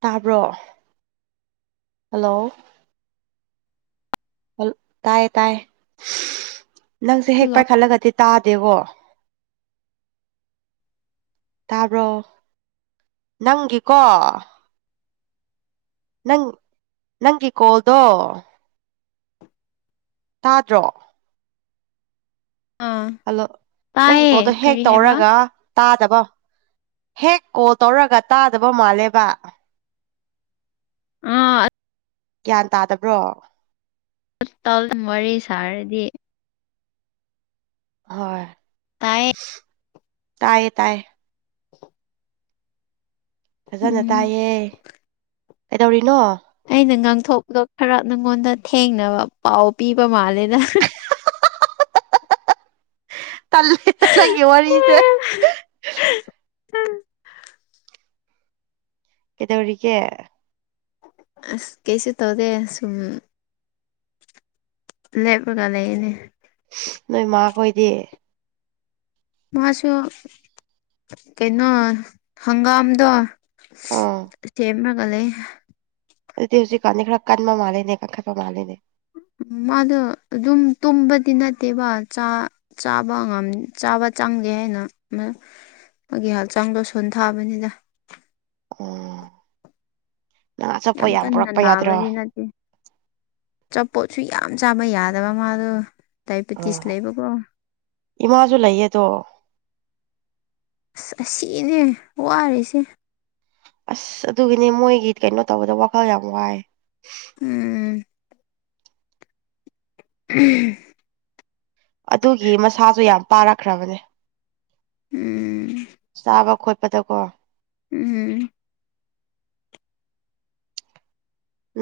ꯇꯥꯕ꯭ꯔꯣ ꯍꯜꯂꯣ ꯇꯥꯏꯌꯦ ꯇꯥꯏ ꯅꯪꯁꯦ ꯍꯦꯛ ꯍꯜꯂꯣ ꯄꯥꯏꯈꯠꯂꯒꯗꯤ ꯇꯥꯗꯦꯕꯣ ꯇꯥꯕ꯭ꯔꯣ ꯅꯪꯒꯤꯀꯣ ꯅꯪ ꯅꯪꯒꯤ ꯀꯣꯜꯗꯣ ꯇꯥꯗ꯭ꯔꯣ ꯑꯥ ꯍꯜꯂꯣ ꯅꯪ ꯇꯥꯏꯌꯦ ꯀꯣꯗꯣ ꯍꯦꯒ ꯀꯔꯤ ꯍꯥꯏꯕ ꯇꯧꯔꯒ ꯇꯥꯗꯕ ꯍꯦꯛ ꯀꯣ ꯇꯧꯔꯒ ꯇꯥꯗꯕ ꯃꯥꯜꯂꯦꯕ ꯑꯥ ꯒ꯭ꯌꯥꯟ ꯇꯥꯗꯕ꯭ꯔꯣ ꯇꯜ ꯋꯥꯔꯤ ꯁꯥꯔꯗꯤ ꯍꯣꯏ ꯇꯥꯏꯌꯦ ꯇꯥꯏꯌꯦ ꯇꯥꯏꯌꯦ [inaudible] ꯐꯖꯅ ꯎꯝ ꯇꯥꯏꯌꯦ ꯀꯩꯗꯧꯔꯤꯅꯣ ꯑꯩꯅ ꯉꯥꯡꯊꯣꯛꯄꯗꯣ ꯈꯔ ꯅꯪꯉꯣꯟꯗ ꯊꯦꯡꯅꯕ ꯄꯥꯎ ꯄꯤꯕ ꯃꯥꯜꯂꯦꯗ ꯇꯜꯂꯦ ꯅꯪꯒꯤ ꯋꯥꯔꯤꯁꯦ [unintelligible] ꯀꯩꯗꯧꯔꯤꯒꯦ ꯑꯁ ꯀꯩꯁꯨ ꯇꯧꯗꯦ ꯁꯨꯝ ꯂꯦꯞꯄꯒ ꯂꯩꯅꯦ ꯅꯣꯏ ꯃꯥꯈꯣꯏꯗꯤ ꯃꯥꯁꯨ ꯀꯩꯅꯣ ꯍꯪꯒꯥꯝꯗꯣ ꯑꯥ ꯁꯦꯝꯔꯒ ꯂꯩ ꯑꯗꯨꯗꯤ ꯍꯧꯖꯤꯛꯀꯥꯟꯅꯤ ꯈꯔ ꯀꯟꯕ ꯃꯥꯜꯂꯤꯅꯦ ꯀꯟꯈꯠꯄ ꯃꯥꯜꯂꯤꯅꯦ ꯎ ꯃꯥꯗꯣ ꯑꯗꯨꯝ ꯇꯨꯝꯕꯗꯤ ꯅꯠꯇꯦꯕ ꯆꯥ ꯆꯥꯕ ꯉꯝ ꯆꯥꯕ ꯆꯪꯗꯦ ꯍꯥꯏꯅ ꯑꯩꯒꯤ ꯍꯛꯆꯥꯡꯗꯣ ꯁꯣꯟ ꯊꯥꯕꯅꯤꯗ ꯑꫭ ꯌꯥꯝ ꯀꯟꯅ ꯌꯥꯗ꯭ꯔꯣ ꯅꯥꯕꯗꯤ ꯅꯠꯇꯦ ꯑꯆꯥꯄꯣꯠꯁꯨ ꯌꯥꯝ ꯆꯥꯕ ꯌꯥꯗꯕ ꯃꯥꯗꯣ ꯗꯥꯏꯕꯤꯦꯇꯤꯁ ꯎꯝ ꯂꯩꯕꯀꯣ ꯏꯃꯥꯁꯨ ꯂꯩꯌꯦꯗꯣ ꯑꯁ ꯑꯁꯤꯅꯦ ꯋꯥꯔꯤꯁꯦ ꯑꯁ ꯑꯗꯨꯒꯤꯅꯤ ꯃꯣꯏꯒꯤ ꯀꯩꯅꯣ ꯇꯧꯕꯗ ꯋꯥꯈꯜ ꯌꯥꯝ ꯋꯥꯏ ꯎꯝ ꯎꯝ ꯑꯗꯨꯒꯤ ꯃꯁꯥꯁꯨ ꯌꯥꯝ ꯄꯥꯔꯛꯈ꯭ꯔꯕꯅꯦ ꯎꯝ ꯆꯥꯕ ꯈꯣꯠꯄ ꯄꯗ ꯀꯣ ꯎꯝ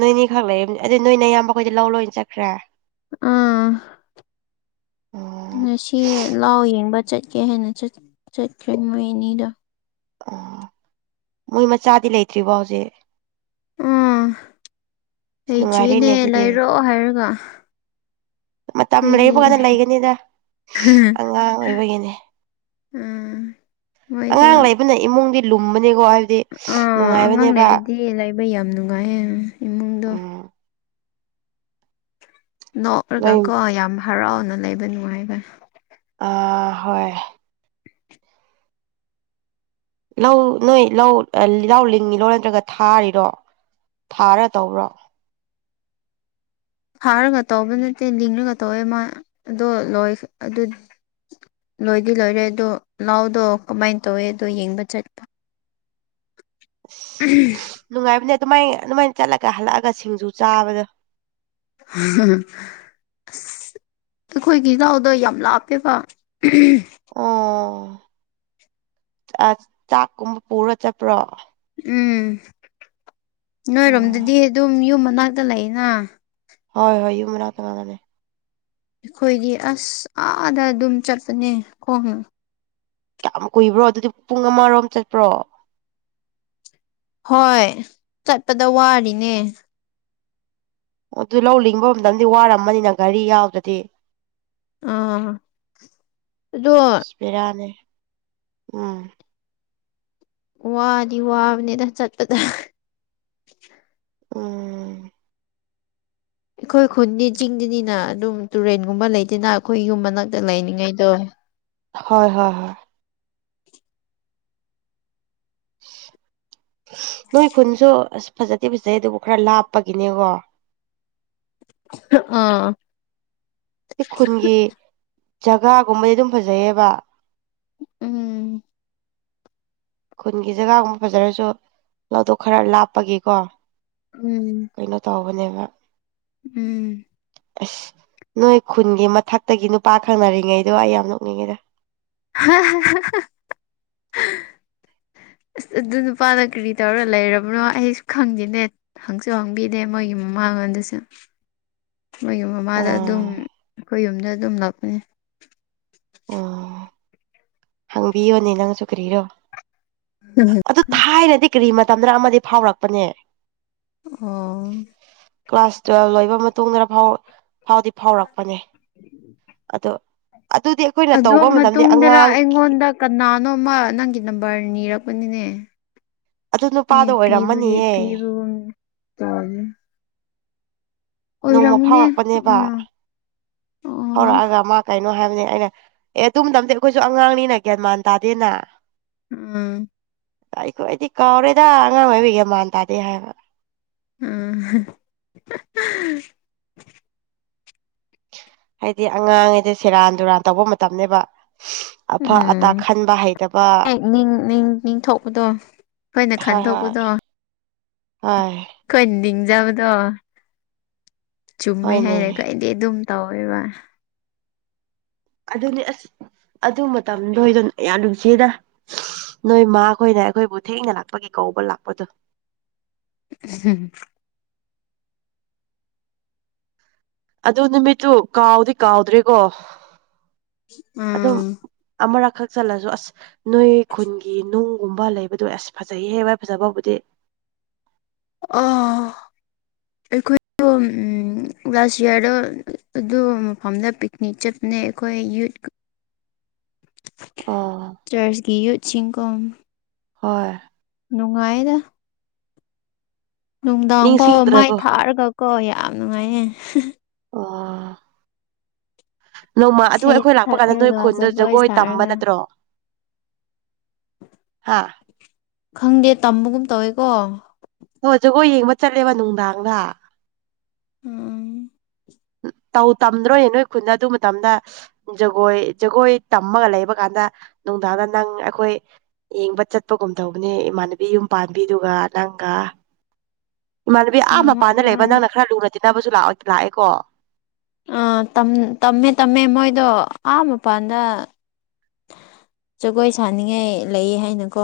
ꯅꯣꯏꯅꯤꯈꯛ ꯂꯩꯔꯝꯅꯦ ꯑꯗꯨꯗꯤ ꯅꯣꯏꯅ ꯑꯌꯥꯝꯕꯈꯣꯏꯗꯤ ꯂꯧ ꯂꯣꯏꯅ ꯆꯠꯈ꯭ꯔꯦ ꯑꯥ ꯎꯝ ꯉꯁꯤ ꯂꯥꯎ ꯌꯦꯡꯕ ꯆꯠꯀꯦ ꯍꯥꯏꯦꯟꯅ ꯆꯠ ꯆꯠꯈ꯭ꯔꯦ ꯃꯣꯏ ꯑꯅꯤꯗꫭ ꯑꯣ ꯃꯣꯏ ꯃꯆꯥꯗꯤ ꯂꯩꯇ꯭ꯔꯤꯔꯤꯕꯣ ꯍꯧꯖꯤꯛ ꯎꯥ ꯑꯁ ꯂꯩꯇ꯭ꯔꯤꯅꯦ ꯅꯨꯡꯉꯥꯏꯔꯦꯅꯦ ꯑꯗꯨꯗꯤ ꯂꯩꯔꯣ ꯍꯥꯏꯔꯒ ꯃꯇꯝ ꯑꯩꯈꯣꯏꯗꯤ ꯂꯩꯕ ꯀꯥꯟꯗ ꯂꯩꯒꯅꯤꯗ ꯑꯉꯥꯡ ꯑꯣꯏꯕꯒꯤꯅꯤ ꯎꯥ ꯃꯣꯏꯁꯨ ꯑꯩꯕꯅ ꯏꯃꯨꯡꯗꯤ ꯂꯨꯝꯕꯅꯦꯀꯣ ꯑꯥ ꯑꯉꯥꯡ ꯂꯩꯔꯗꯤ ꯂꯩꯕ ꯌꯥꯝ ꯅꯨꯡꯉꯥꯏꯌꯦꯦ ꯏꯃꯨꯡꯗꯣ ꯎꯝ ꯅꯣꯛꯔꯒ ꯅꯣꯏ ꯀꯣ ꯌꯥꯝ ꯍꯔꯥꯎꯅ ꯂꯩꯕ ꯅꯨꯡꯉꯥꯏꯕꯅꯤ ꯑ ꯍꯣꯏ ꯂꯧ ꯅꯣꯏ ꯂꯧ ꯂꯧ ꯂꯤꯡꯉꯤꯔꯣ ꯅꯠꯇ꯭ꯔꯒ ꯊꯥꯔꯤꯔꯣ ꯊꯥꯔ ꯇꯧꯕ꯭ꯔꯣ ꯐꯥꯔꯒ ꯇꯧꯕ ꯅꯠꯇꯦ ꯂꯤꯡꯔꯒ ꯇꯧꯋꯦ ꯃꯥ ꯑꯗꯣ ꯂꯣꯏ ꯑꯗꯨ ꯂꯣꯏꯗꯤ ꯂꯣꯏꯔꯦ ꯑꯗꯣ ꯂꯥꯎꯗꯣ ꯀꯃꯥꯏꯅ ꯇꯧꯋꯦ ꯑꯗꯣ ꯌꯦꯡꯕ ꯆꯠꯄ [unintelligible] ꯎꯝ ꯅꯨꯡꯉꯥꯏꯕꯅꯦ ꯑꯗꯨꯃꯥꯏ ꯑꯗꯨꯃꯥꯏꯅ ꯆꯠꯂꯒ ꯍꯜꯂꯛꯑꯒ ꯁꯤꯡꯖꯨ ꯆꯥꯕꯗꯣ ꯎ ꯑꯁ ꯑꯩꯈꯣꯏꯒꯤ ꯏꯅꯥꯎꯗ ꯌꯥꯝ ꯂꯥꯞꯄꯦꯕ ꯑꯣ ꯆꯥꯛꯀꯨꯝꯕ ꯄꯨꯔ ꯆꯠꯄ꯭ꯔꯣ ꯎꯝ ꯎꯝ ꯅꯣꯏꯔꯣꯝꯗꯗꯤ ꯑꯗꯨꯝ ꯌꯨꯝ ꯃꯅꯥꯛꯇ ꯂꯩꯅ ꯍꯣꯏ ꯍꯣꯏ ꯌꯨꯨꯝ ꯃꯔꯥ ꯇꯃꯒꯅꯦ ꯑꯩꯈꯣꯏꯗꯤ ꯑꯁ ꯑꯥꯗ ꯑꯗꯨꯝ ꯆꯠꯄꯅꯦ ꯈꯣꯡ ꯀꯨꯏꯕ꯭ꯔꯣ ꯑꯗꯨꯗꯤ ꯄꯨꯡ ꯑꯃꯔꯣꯝ ꯆꯠꯄ꯭ꯔꯣ ꯍꯣꯏ ꯆꯠꯄꯗ ꯋꯥꯔꯤꯅꯦ ꯑꯣ ꯑꯗꯨ ꯂꯧ ꯂꯤꯡꯕ ꯃꯇꯝꯗꯤ ꯋꯥꯔꯝꯃꯅꯤꯅ ꯘꯔꯤ ꯌꯥꯎꯗꯗꯤ ꯑ ꯑꯗꯨꯣ ꯄꯔꯅꯦ ꯎꯝ ꯋꯥꯗꯤ ꯋꯥꯕꯅꯤꯅ ꯆꯠꯄꯗ ꯎꯝ ꯑꯩꯈꯣꯏ ꯈꯨꯟꯗꯤ ꯆꯤꯡꯗꯅꯤꯅ ꯑꯗꯨꯝ ꯇꯨꯔꯦꯟꯒꯨꯝꯕ ꯂꯩꯗꯅ ꯑꯩꯈꯣꯏ ꯌꯨꯝ ꯃꯅꯥꯛꯇ ꯂꯩꯅꯤꯡꯉꯩꯗꯣ ꯍꯣꯏ ꯍꯣꯏ ꯍꯣꯏ ꯅꯣꯏ ꯈꯨꯟꯁꯨ ꯑꯁ ꯐꯖꯗꯦ ꯐꯖꯩ ꯑꯗꯨꯕꯨ ꯈꯔ ꯂꯥꯞꯄꯒꯤꯅꯦꯀꯣ ꯑ ꯁꯤ ꯈꯨꯟꯒꯤ ꯖꯒꯥꯒꯨꯝꯕꯗꯤ ꯑꯗꯨꯝ ꯐꯖꯩꯌꯦꯕ ꯎꯝ ꯈꯨꯟꯒꯤ ꯖꯒꯥꯒꯨꯝꯕ ꯐꯖꯔꯁꯨ ꯂꯧꯊꯣꯛ ꯈꯔ ꯂꯥꯞꯄꯒꯤꯀꯣ ꯎꯝ ꯀꯩꯅꯣ ꯇꯧꯕꯅꯦꯕ ꯎꯝ ꯑꯁ ꯅꯣꯏ ꯈꯨꯟꯒꯤ ꯃꯊꯛꯇꯒꯤ ꯅꯨꯄꯥ ꯈꯪꯅꯔꯤꯉꯩꯗꯣ ꯑꯩ ꯌꯥꯝ ꯅꯣꯛꯅꯤꯡꯉꯤꯗ [unintelligible] [unintelligible] ꯑꯁ ꯑꯗꯨ ꯅꯨꯄꯥꯅ ꯀꯔꯤ ꯇꯧꯔ ꯂꯩꯔꯕꯅꯣ ꯑꯩꯁꯨ ꯈꯪꯗꯦꯅꯦ ꯍꯪꯁꯨ ꯍꯥꯡꯕꯤꯗꯦ ꯃꯣꯏꯒꯤ ꯃꯃꯥꯡꯉꯣꯟꯗꯁꯨ ꯃꯣꯏꯒꯤ ꯃꯃꯥꯗ ꯑꯗꯨꯝ ꯑꯥ ꯑꯩꯈꯣꯏ ꯌꯨꯝꯗ ꯑꯗꯨꯝ ꯂꯥꯛꯄꯅꯤ ꯎꯝ ꯍꯪꯕꯤꯌꯣꯅꯦ ꯅꯪꯁꯨꯨ ꯀ꯭ꯔꯤꯔꯣ ꯎꯝꯝ ꯑꯗꯨ ꯊꯥꯏꯅꯗꯤ ꯀꯔꯤ ꯃꯇꯝꯗꯨꯅ ꯑꯃꯗꯤ ꯐꯥꯎꯔꯛꯄꯅꯦ ꯑ ꯀ꯭ꯂꯥꯁ ꯇꯨꯋꯦꯜꯕ ꯂꯣꯏꯕ ꯃꯇꯨꯡꯗ ꯐꯥꯎ ꯐꯥꯎꯗꯤ ꯐꯥꯎꯔꯛꯄꯅꯦ ꯑꯗꯣ ꯑꯗꯨꯗꯤ ꯑꯩꯈꯣꯏꯅ ꯑꯗꯨ ꯇꯧꯕ ꯃꯇꯝꯗꯤ ꯃꯇꯨꯡꯗꯔ ꯑꯉꯥꯡ ꯑꯩꯉꯣꯟꯗ ꯀꯅꯥꯅꯣꯃ ꯅꯪꯒꯤ ꯅꯝꯕꯔ ꯅꯤꯔꯛꯄꯅꯤꯅꯦ ꯑꯗꯨ ꯑꯩ ꯅꯨꯄꯥꯗꯣ ꯄꯤꯕꯒꯤ ꯑꯣꯏꯔꯝꯃꯅꯤꯌꯦ ꯄꯤꯕꯒꯨꯝ ꯅꯣꯡꯃ ꯑꯣꯏꯔꯝꯒꯅꯤ ꯐꯥꯎꯔꯛꯄꯅꯦꯕ ꯑꯥ ꯑꯣ ꯐꯥꯎꯔꯛꯑꯒ ꯃꯥ ꯀꯩꯅꯣ ꯍꯥꯏꯕꯅꯦ ꯑꯩꯅ ꯑꯦ ꯇꯨꯝꯝ ꯇꯝꯗꯤ ꯑꯩꯈꯣꯏꯁꯨ ꯑꯉꯥꯡꯅꯤꯅ ꯒ꯭ꯌꯥꯟꯃꯥꯟ ꯇꯥꯗꯦꯅ ꯎꯝ ꯑꯩꯈꯣꯏꯗꯤ ꯀꯥꯎꯔꯦꯗ ꯑꯉꯥꯡ ꯑꯣꯏꯕꯤꯒꯤ ꯃꯥꯟ ꯇꯥꯗꯦ ꯍꯥꯏꯕ ꯎꯝ ꯍꯥꯏꯗꯤ ꯑꯉꯥꯡꯉꯩꯗꯤ ꯁꯦꯔꯥꯟ ꯨꯔꯥꯟ ꯇꯧꯕ ꯃꯇꯝꯅꯦꯕ ꯑꯐ ꯑꯇꯥ ꯎꯝ ꯈꯟꯕ ꯍꯩꯇꯕ ꯍ ꯅꯤꯡꯊꯄꯗꯣ ꯑꯩꯈꯣꯏꯅ ꯈꯟꯗꯣꯛꯄꯗꯣ ꯍ ꯑꯩꯈꯣꯏ ꯅꯤꯡꯖꯕꯗꯣ ꯆꯨꯝꯃꯦ ꯍꯣꯏꯅꯦ ꯍꯥꯏꯔꯦ ꯀꯣꯏ ꯗꯤ ꯑꯗꯨꯝ ꯇꯧꯋꯦꯕ ꯑꯗꯨꯅꯤ ꯑꯁ ꯑꯗꯨ ꯃꯇꯝꯗꯣꯗꯣꯏꯅ ꯌꯥꯝ ꯅꯨꯡꯁꯤꯗ ꯅꯣꯏ ꯃꯥꯈꯣꯏꯅ ꯑꯩꯈꯣꯏꯕꯨ ꯊꯦꯡꯅ ꯂꯥꯛꯄꯒꯤ ꯀꯧꯕ ꯂꯥꯛꯄꯗꯣ ꯎꯝ ꯑꯗꯨ ꯅꯨꯃꯤꯠꯇꯨ ꯀꯥꯎꯗꯤ ꯀꯥꯎꯗ꯭ꯔꯦꯀꯣ ꯎꯝ ꯑꯃꯔꯛꯈꯛ ꯆꯠꯂꯁꯨ ꯑꯁ ꯅꯣꯏ ꯈꯨꯟꯒꯤ ꯅꯨꯡꯒꯨꯝꯕ ꯂꯩꯕꯗꯨꯣ ꯑꯁ ꯐꯖꯩꯍꯦ ꯚꯏ ꯐꯖ ꯐꯕꯨꯗꯤ ꯑ ꯑꯩꯈꯣꯏ ꯎ ꯂꯥꯁ ꯌꯌꯥꯔꯗ ꯑꯗꯨ ꯃꯐꯝꯗ ꯄꯤꯛꯅꯤꯛ ꯆꯠꯄꯅꯦ ꯑꯩꯈꯣꯏ ꯌꯨꯠ [inaudible] ꯑꯣ ꯆꯔꯆꯀꯤ ꯌꯨꯠ ꯆꯤꯡꯈꯣꯝ ꯍꯣꯏ ꯅꯨꯡꯉꯥꯏꯗ ꯅꯨꯡꯗꯥꯡ ꯐꯥꯎꯕ ꯃꯥꯏ ꯅꯤꯡꯁꯤꯡꯗ꯭ꯔꯕꯣ ꯊꯥꯛꯔꯒꯀꯣ ꯌꯥꯝ ꯅꯨꯡꯉꯥꯏꯌꯦ ꯑꯣ ꯅꯣꯡꯃ ꯑꯗꯨ ꯏꯁꯩ ꯑꯩꯈꯣꯏ ꯂꯥꯛꯄ ꯀꯥꯟꯗ ꯅꯣꯏ ꯊꯛꯔꯒ ꯈꯨꯟꯗ ꯖꯒꯣꯏ ꯇꯝꯕ ꯁꯥꯔꯒ ꯅꯠꯇ꯭ꯔꯣ ꯍꯥꯥ ꯈꯪꯗꯦ ꯇꯝꯕꯒꯨꯝ ꯇꯧꯋꯦꯀꯣ ꯍ ꯖꯒꯣꯏ ꯌꯦꯡꯕ ꯆꯠꯂꯦꯕ ꯅꯨꯡꯗꯥꯡꯗ ꯎꯝ ꯎ ꯇꯧ ꯇꯝꯗ꯭ꯔꯣꯏ ꯅꯣꯏ ꯈꯨꯟꯗ ꯑꯗꯨ ꯃꯇꯝꯗ ꯖꯒꯣꯏ ꯖꯒꯣꯏ ꯇꯝꯃꯒ ꯂꯩꯕ ꯀꯥꯟꯗ ꯅꯨꯡꯗꯥꯡꯗ ꯅꯪ ꯑꯩꯈꯣꯏ ꯌꯦꯡꯕ ꯆꯠꯄꯒꯨꯝ ꯇꯧꯕꯅꯦ ꯏꯃꯥꯟꯅꯕꯤ ꯌꯨꯝ ꯄꯥꯟꯕꯤꯗꯨꯒ ꯅꯪꯒ ꯏꯃꯥꯟꯅꯕꯤ ꯑꯥ ꯃꯥꯅꯦ ꯃꯄꯥꯟꯗ ꯂꯩꯕ ꯃꯥꯅꯦ ꯅꯪꯅ ꯈꯔ ꯂꯨꯅ ꯇꯤꯟꯅꯕꯁꯨꯑꯣ ꯂꯥꯛꯑꯦꯀꯣ ꯑ ꯇꯝꯃꯦ ꯇꯝꯃꯦ ꯃꯣꯏꯗꯣ ꯑꯥ ꯃꯄꯥꯟꯗ ꯖꯒꯣꯏ ꯁꯥꯅꯤꯡꯉꯥꯏ ꯂꯩ ꯍꯥꯏꯅꯀꯣ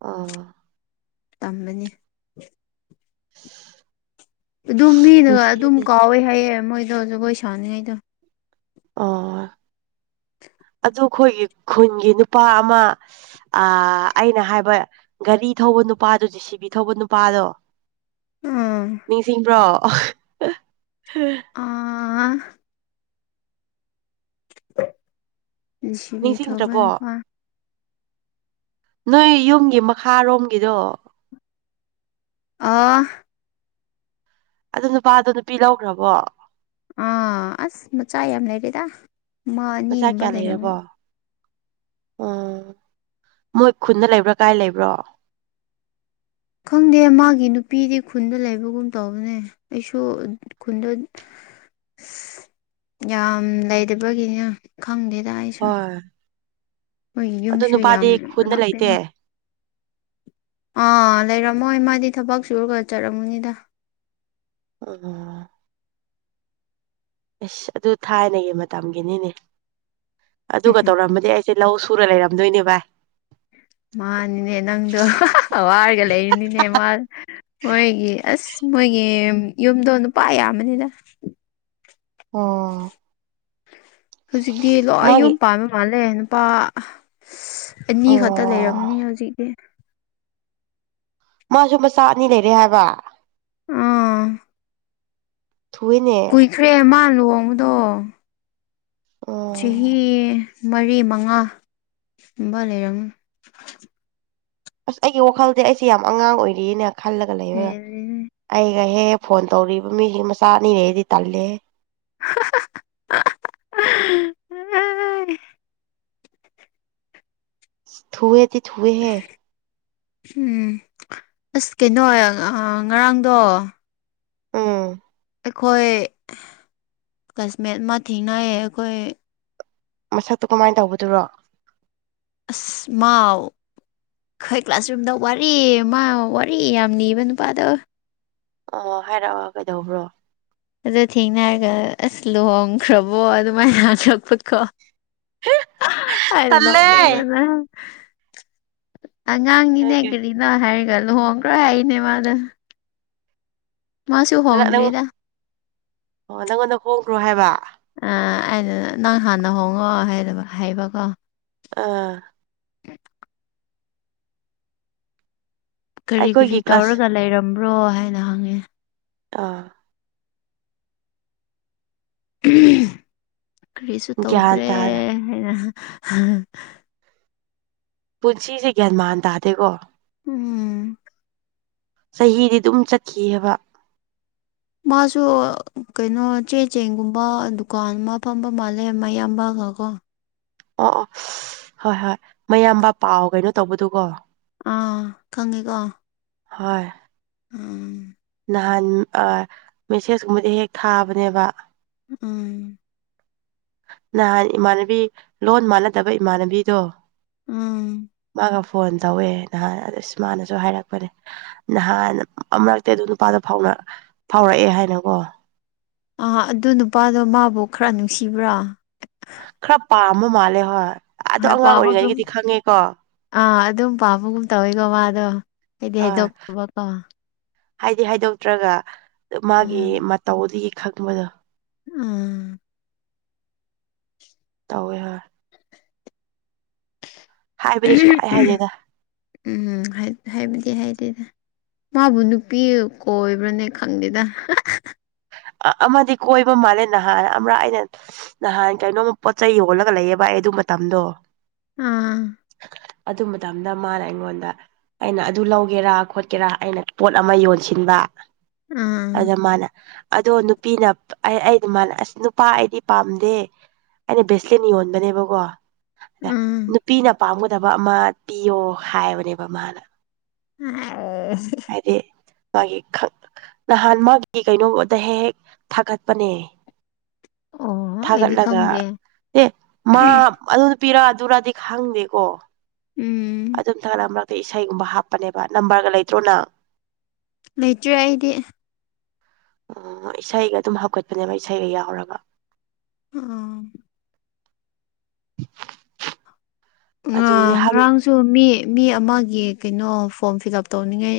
ꯑꯣ ꯇꯝꯝꯕꯅꯤ ꯑꯗꯨꯝ ꯃꯤꯅꯒ ꯑꯗꯨꯝ ꯅꯨꯡꯁꯤꯌꯦꯅꯦ ꯀꯥꯎꯋꯦ ꯍꯥꯏꯌꯦ ꯃꯣꯏꯗꯣ ꯖꯒꯣꯏ ꯁꯥꯅꯤꯡꯉꯩꯗꯣ ꯑꯣ ꯑꯗꯨ ꯑꯩꯈꯣꯏꯒꯤ ꯈꯨꯟꯒꯤ ꯅꯨꯄꯥ ꯑꯃ ꯑ ꯑꯩꯅ ꯍꯥꯏꯕ ꯒꯥꯔꯤ ꯊꯧꯕ ꯅꯨꯄꯥꯗꯣ ꯖꯤꯦ ꯁꯤ ꯕꯤ ꯊꯧꯕ ꯅꯨꯄꯥꯗꯣ ꯎꯝ ꯅꯤꯡꯁꯤꯡꯕ꯭ꯔꯣ ꯑ ꯑ ꯅꯤꯡꯁꯤꯡꯗ꯭ꯔꯕꯣ ꯅꯣꯏ ꯌꯨꯝꯒꯤ ꯃꯈꯥꯔꯣꯝꯒꯤꯗꯣ ꯑ ꯑ ꯅꯨꯄꯥꯗꯣ ꯅꯨꯄꯤ ꯂꯧꯈ꯭ꯔꯕꯣ ꯑꯥ ꯑꯁ ꯃꯆꯥ ꯌꯥꯝ ꯂꯩꯔꯦꯗ ꯑꯃ ꯃꯆꯥ ꯑꯅꯤꯒꯨꯝꯕ ꯂꯩꯔꯝꯃꯨ ꯑꯣ ꯃꯣꯏ ꯈꯨꯗ ꯂꯩꯕ꯭ꯔꯥ ꯀꯥꯏ ꯂꯩꯕ꯭ꯔꯣ ꯈꯪꯗꯦ ꯃꯥꯒꯤ ꯅꯨꯄꯤꯗꯤ ꯈꯨꯟꯗ ꯂꯩꯕꯒꯨꯝ ꯇꯧꯕꯅꯦ ꯑꯩꯁꯨ ꯈꯨꯟꯗ [inaudible] ꯌꯥꯝ ꯂꯩꯇꯕꯒꯤꯅ ꯈꯪꯗꯦꯗ ꯑꯩꯁꯨ ꯍꯣꯏ ꯃꯣꯏꯒꯤ ꯑꯗꯨ ꯌꯨꯝꯁꯨ ꯌꯥꯝ ꯅꯨꯄꯥꯗꯤ ꯈꯨꯟꯗ ꯂꯩꯇꯦ ꯂꯥꯞꯄꯦꯅ ꯑꯥ ꯂꯩꯔꯝꯃꯣꯏ ꯃꯥꯗꯤ ꯊꯕꯛ ꯁꯨꯔꯒ ꯆꯠꯔꯝꯒꯅꯤꯗ ꯑꯣ ꯏꯁ ꯑꯗꯨ ꯊꯥꯏꯅꯒꯤ ꯃꯇꯝꯒꯤꯅꯤꯅꯦ ꯑꯗꯨꯒ ꯇꯧꯔꯃꯗꯤ ꯑꯩ ꯁꯤ ꯂꯧ ꯁꯨꯔ ꯂꯩꯔꯝꯗꯣꯏꯅꯦ ꯚꯏ ꯃꯥꯅꯤꯅꯦ ꯅꯪꯗꯣ ꯋꯥꯔꯒ ꯂꯩꯔꯤꯅꯤꯅꯦ ꯃꯥ ꯃꯣꯏꯒꯤ ꯑꯁ ꯃꯣꯏꯒꯤ ꯌꯨꯝꯗꯣ ꯅꯨꯄꯥ ꯌꯥꯝꯕꯅꯤꯗ ꯑꯣ ꯍꯨꯖꯤꯛꯗꯤ ꯂꯣꯏ ꯃꯥꯒꯤ ꯌꯨꯝ ꯄꯥꯟꯕ ꯃꯥꯜꯂꯦ ꯅꯨꯄꯥ ꯑꯅꯤ ꯑꯣ ꯈꯠꯇ ꯂꯩꯔꯝꯒꯅꯤ ꯍꯧꯖꯤꯛꯇꯤ ꯃꯥꯁꯨ ꯃꯆꯥ ꯑꯅꯤ ꯂꯩꯔꯦ ꯍꯥꯏꯕ ꯑꯥ ꯎꯏꯅꯦ [unintelligible] ꯃꯥ ꯂꯨꯍꯣꯡꯕꯗꯣ ꯎꯝ ꯆꯍꯤ ꯃꯔꯤ ꯃꯉꯥꯒꯨꯝꯕ ꯂꯩꯔꯝꯅꯤ ꯑꯁ ꯑꯩꯒꯤ ꯋꯥꯈꯜꯗꯤ ꯑꯩꯁꯦ ꯌꯥꯝ ꯑꯉꯥꯡ ꯑꯣꯏꯔꯤꯌꯦꯅ ꯈꯜꯂꯒ ꯂꯩꯕ ꯍꯦꯜꯂꯦꯅꯦ ꯑꯩꯒ ꯍꯦꯛꯍꯦꯛ ꯐꯣꯟ ꯇꯧꯔꯤꯕ ꯃꯤꯁꯤ ꯃꯆꯥ ꯑꯅꯤ ꯂꯩꯔꯗꯤ ꯇꯜꯂꯦꯍꯦ ꯊꯨꯋꯦꯗꯤ ꯊꯨꯋꯦꯍꯦ ꯎꯝ ꯑꯁ ꯀꯩꯅꯣ ꯉꯔꯥꯡꯗꯣ ꯎꯝ ꯑꯩꯈꯣꯏ ꯀ꯭ꯂꯥꯁꯃꯦꯠ ꯑꯃ ꯊꯦꯡꯅꯌꯦ ꯑꯩꯈꯣꯏ ꯃꯁꯛꯇꯨ ꯀꯃꯥꯏꯅ ꯇꯧꯕꯗꯨꯔꯣ ꯑꯁ ꯃꯥꯎ ꯈꯣꯏ ꯀ꯭ꯂꯥꯁꯔꯨꯝꯗ ꯋꯥꯔꯤ ꯃ ꯋꯥꯔꯤ ꯌꯥꯝ ꯅꯤꯕ ꯅꯨꯄꯥꯗꯣ ꯑꯣ ꯍꯥꯏꯔꯛꯑꯣ ꯀꯩꯗꯧꯕ꯭ꯔꯣ ꯑꯗꯣ ꯊꯦꯡꯅꯔꯒ ꯑꯁ ꯂꯨꯍꯣꯡꯈ꯭ꯔꯕꯣ ꯑꯗꯨꯃꯥꯏꯅ ꯍꯡꯔꯛꯄꯀꯣ ꯑꯩꯅ ꯇꯜꯂꯦ ꯅꯣꯛꯅꯤꯡꯕꯅ ꯑꯉꯥꯡꯅꯤꯅꯦ ꯍꯥꯏꯒꯦ ꯀꯔꯤꯅꯣ ꯍꯥꯏꯔꯒ ꯂꯨꯍꯣꯡꯈ꯭ꯔꯣ ꯍꯥꯏꯅꯦ ꯃꯥꯗ ꯃꯥꯁꯨ ꯅꯪꯉꯣꯟ ꯍꯣꯡꯗ꯭ꯔꯤꯗ ꯑꯣ ꯅꯪꯉꯣꯟꯗ ꯍꯣꯡꯈ꯭ꯔꯣ ꯍꯥꯏꯕ ꯑ ꯑꯩꯅ ꯅꯪ ꯍꯥꯟꯅ ꯍꯣꯡꯉꯣ ꯍꯥꯏꯔꯒ ꯍꯥꯏꯕꯀꯣ ꯑꯥ [unintelligible] ꯀꯔꯤ ꯀꯔꯤ ꯑꯩꯈꯣꯏꯒꯤ ꯀ꯭ꯂꯥꯁ ꯇꯧꯔꯒ ꯂꯩꯔꯝꯕ꯭ꯔꯣ ꯍꯥꯏꯅ ꯍꯪꯉꯦ ꯑꯥ ꯀꯔꯤꯁꯨ ꯒ꯭ꯌꯥꯟ ꯇꯧꯗ꯭ꯔꯦ ꯇꯥꯗꯦ ꯍꯥꯏꯅ ꯄꯨꯟꯁꯤꯁꯦ ꯒ꯭ꯌꯥꯟ ꯃꯥꯟ ꯇꯥꯗꯦꯀꯣ ꯎꯝ ꯆꯍꯤꯗꯤ ꯗꯨꯝ ꯆꯠꯈꯤꯑꯕ ꯃꯥꯁꯨ ꯀꯩꯅꯣ ꯆꯦ ꯆꯦꯡꯒꯨꯝꯕ ꯗꯨꯀꯥꯟ ꯑꯃ ꯐꯝꯕ ꯃꯥꯜꯂꯦ ꯃꯌꯥꯝꯕꯒ ꯀꯣ ꯑꯣ ꯑꯣ ꯍꯣꯏ ꯍꯣꯏ ꯃꯌꯥꯝꯕ ꯄꯥꯎ ꯀꯩꯅꯣ ꯇꯧꯕꯗꯨꯒꯣ ꯑꯥ ꯈꯪꯉꯦꯀꯣ ꯍꯣꯏ ꯑꯝ ꯅꯍꯥꯟ ꯃꯦꯁꯦꯁꯀꯨꯝꯕꯗꯤ ꯍꯦꯛ ꯊꯥꯕꯅꯦꯕ ꯎꯝ ꯅꯍꯥꯟ ꯏꯃꯥꯟꯅꯕꯤ ꯂꯣꯟ ꯃꯥꯟꯅꯗꯕ ꯏꯃꯥꯟꯅꯕꯤꯗꯣ ꯎꯝ ꯃꯥꯒ ꯐꯣꯟ ꯇꯧꯋꯦ ꯅꯍꯥꯟ ꯏꯁ ꯃꯥꯅꯁꯨ ꯍꯥꯏꯔꯛꯄꯅꯦ ꯅꯍꯥꯟ ꯑꯃꯨꯔꯛꯇꯦ ꯑꯗꯨ ꯅꯨꯄꯥꯗ ꯐꯥꯎ ꯐꯥꯎꯔꯛꯑꯦ ꯍꯥꯏꯅꯀꯣ ꯑ ꯑꯗꯨ ꯅꯨꯄꯥꯗꯣ ꯃꯥꯕꯨ ꯈꯔ ꯅꯨꯡꯁꯤꯕ꯭ꯔꯥ ꯈꯔ ꯄꯥꯝꯣ ꯃꯥꯂꯦ ꯍ ꯄꯕꯒ ꯑꯥ ꯑꯗꯨꯝ ꯄꯥꯕꯒꯨꯝ ꯇꯧꯋꯤꯀꯣ ꯃꯥ ꯑꯗꯣ ꯍꯥꯏꯗꯤ ꯍꯣꯏ ꯍꯩꯗꯣꯛꯇꯕꯀꯣ ꯍꯥꯏꯗꯤ ꯍꯥꯏꯗꯣꯛꯇ꯭ꯔꯒ ꯃꯥꯒꯤ ꯎꯝ ꯃꯇꯧꯗꯨꯒꯤ ꯈꯪꯕꯗꯣ ꯑꯥ ꯇꯧꯋꯦ ꯍꯣꯏ ꯍꯥꯏꯕꯗꯤ ꯁꯨꯡꯍꯥꯏ ꯍꯥꯏꯗꯦꯗ ꯎꯝ ꯍꯥꯏ ꯍꯥꯏꯕꯗꯤ ꯍꯥꯏꯗꯤꯦꯗ ꯃꯥꯕꯨ ꯅꯨꯄꯤ ꯀꯣꯏꯕ꯭ꯔꯅꯦ ꯈꯪꯗꯦꯗ ꯑꯃꯗꯤ ꯀꯣꯏꯕ ꯃꯥꯜꯂꯦ ꯅꯍꯥꯟ ꯑꯃ ꯑꯩꯅ ꯅꯍꯥꯟ ꯀꯩꯅꯣꯝꯛ ꯄꯣꯠ ꯆꯩꯩ ꯌꯣꯜꯂꯒ ꯂꯩꯌꯦꯕ ꯑꯩ ꯑꯗꯨ ꯃꯇꯝꯗꯣ ꯑꯥ ꯑꯗꯨ ꯃꯇꯝꯗ ꯃꯥꯅ ꯑꯩꯉꯣꯟꯗ ꯑꯩꯅ ꯑꯗꯨ ꯂꯧꯒꯦꯔꯥ ꯈꯣꯠꯀꯦꯔꯥ ꯑꯩꯅ ꯄꯣꯠ ꯑꯃ ꯌꯣꯟꯁꯤꯟꯕ ꯑꯥ ꯑꯗ ꯃꯥꯅ ꯑꯗꯣ ꯅꯨꯄꯤꯅ ꯑꯩ ꯑꯩ ꯑꯗꯨꯂ ꯑꯁ ꯅꯨꯄꯥ ꯑꯩꯗꯤ ꯄꯥꯝꯗꯦ ꯑꯩꯅ ꯕ꯭ꯔꯦꯁꯂꯦꯟ ꯌꯣꯟꯕꯅꯦꯕꯀꯣ ꯎꯝ ꯄꯤꯅ ꯄꯥꯝꯒꯗꯕ ꯑꯃ ꯄꯤꯌꯣ ꯍꯥꯏꯕꯅꯦꯕ ꯃꯥꯅ ꯑ ꯍꯥꯏꯗꯤ ꯃꯥꯒꯤ ꯅꯍꯥꯟ ꯃꯥꯒꯤ ꯀꯩꯅꯣꯗ ꯍꯦꯛ ꯍꯦꯛ ꯊꯥꯒꯠꯄꯅꯦ ꯑꯣ ꯑꯩꯗꯤ ꯊꯥꯒꯠꯂꯒ ꯈꯪꯗꯦ ꯑꯦ ꯃꯥ ꯑꯗꯨ ꯄꯤꯔꯛ ꯑꯗꯨꯔꯗꯤ ꯈꯪꯗꯦꯀꯣ ꯎꯝ ꯑꯗꯨꯝ ꯊꯝꯂꯝ ꯑꯗꯩ ꯏꯁꯩꯒꯨꯝꯕ ꯍꯥꯞꯄꯅꯦꯕ ꯅꯝꯕꯔꯒ ꯂꯩꯇ꯭ꯔꯣꯅ ꯂꯩꯇ꯭ꯔꯦ ꯑꯩꯗꯤ ꯑꯣ ꯏꯁꯩꯒ ꯑꯗꯨꯝ ꯍꯧꯒꯠꯄꯅꯦꯕ ꯏꯁꯩꯒ ꯌꯥꯎꯔꯒ ꯎꯝ ꯑꯗꯨꯗꯤ ꯍꯪ ꯉꯔꯥꯡꯁꯨ ꯃꯤ ꯃꯤ ꯑꯃꯒꯤ ꯀꯩꯅꯣ ꯐꯣꯔꯝ ꯐꯤꯜ ꯑꯞ ꯇꯧꯅꯤꯡꯉꯥꯏ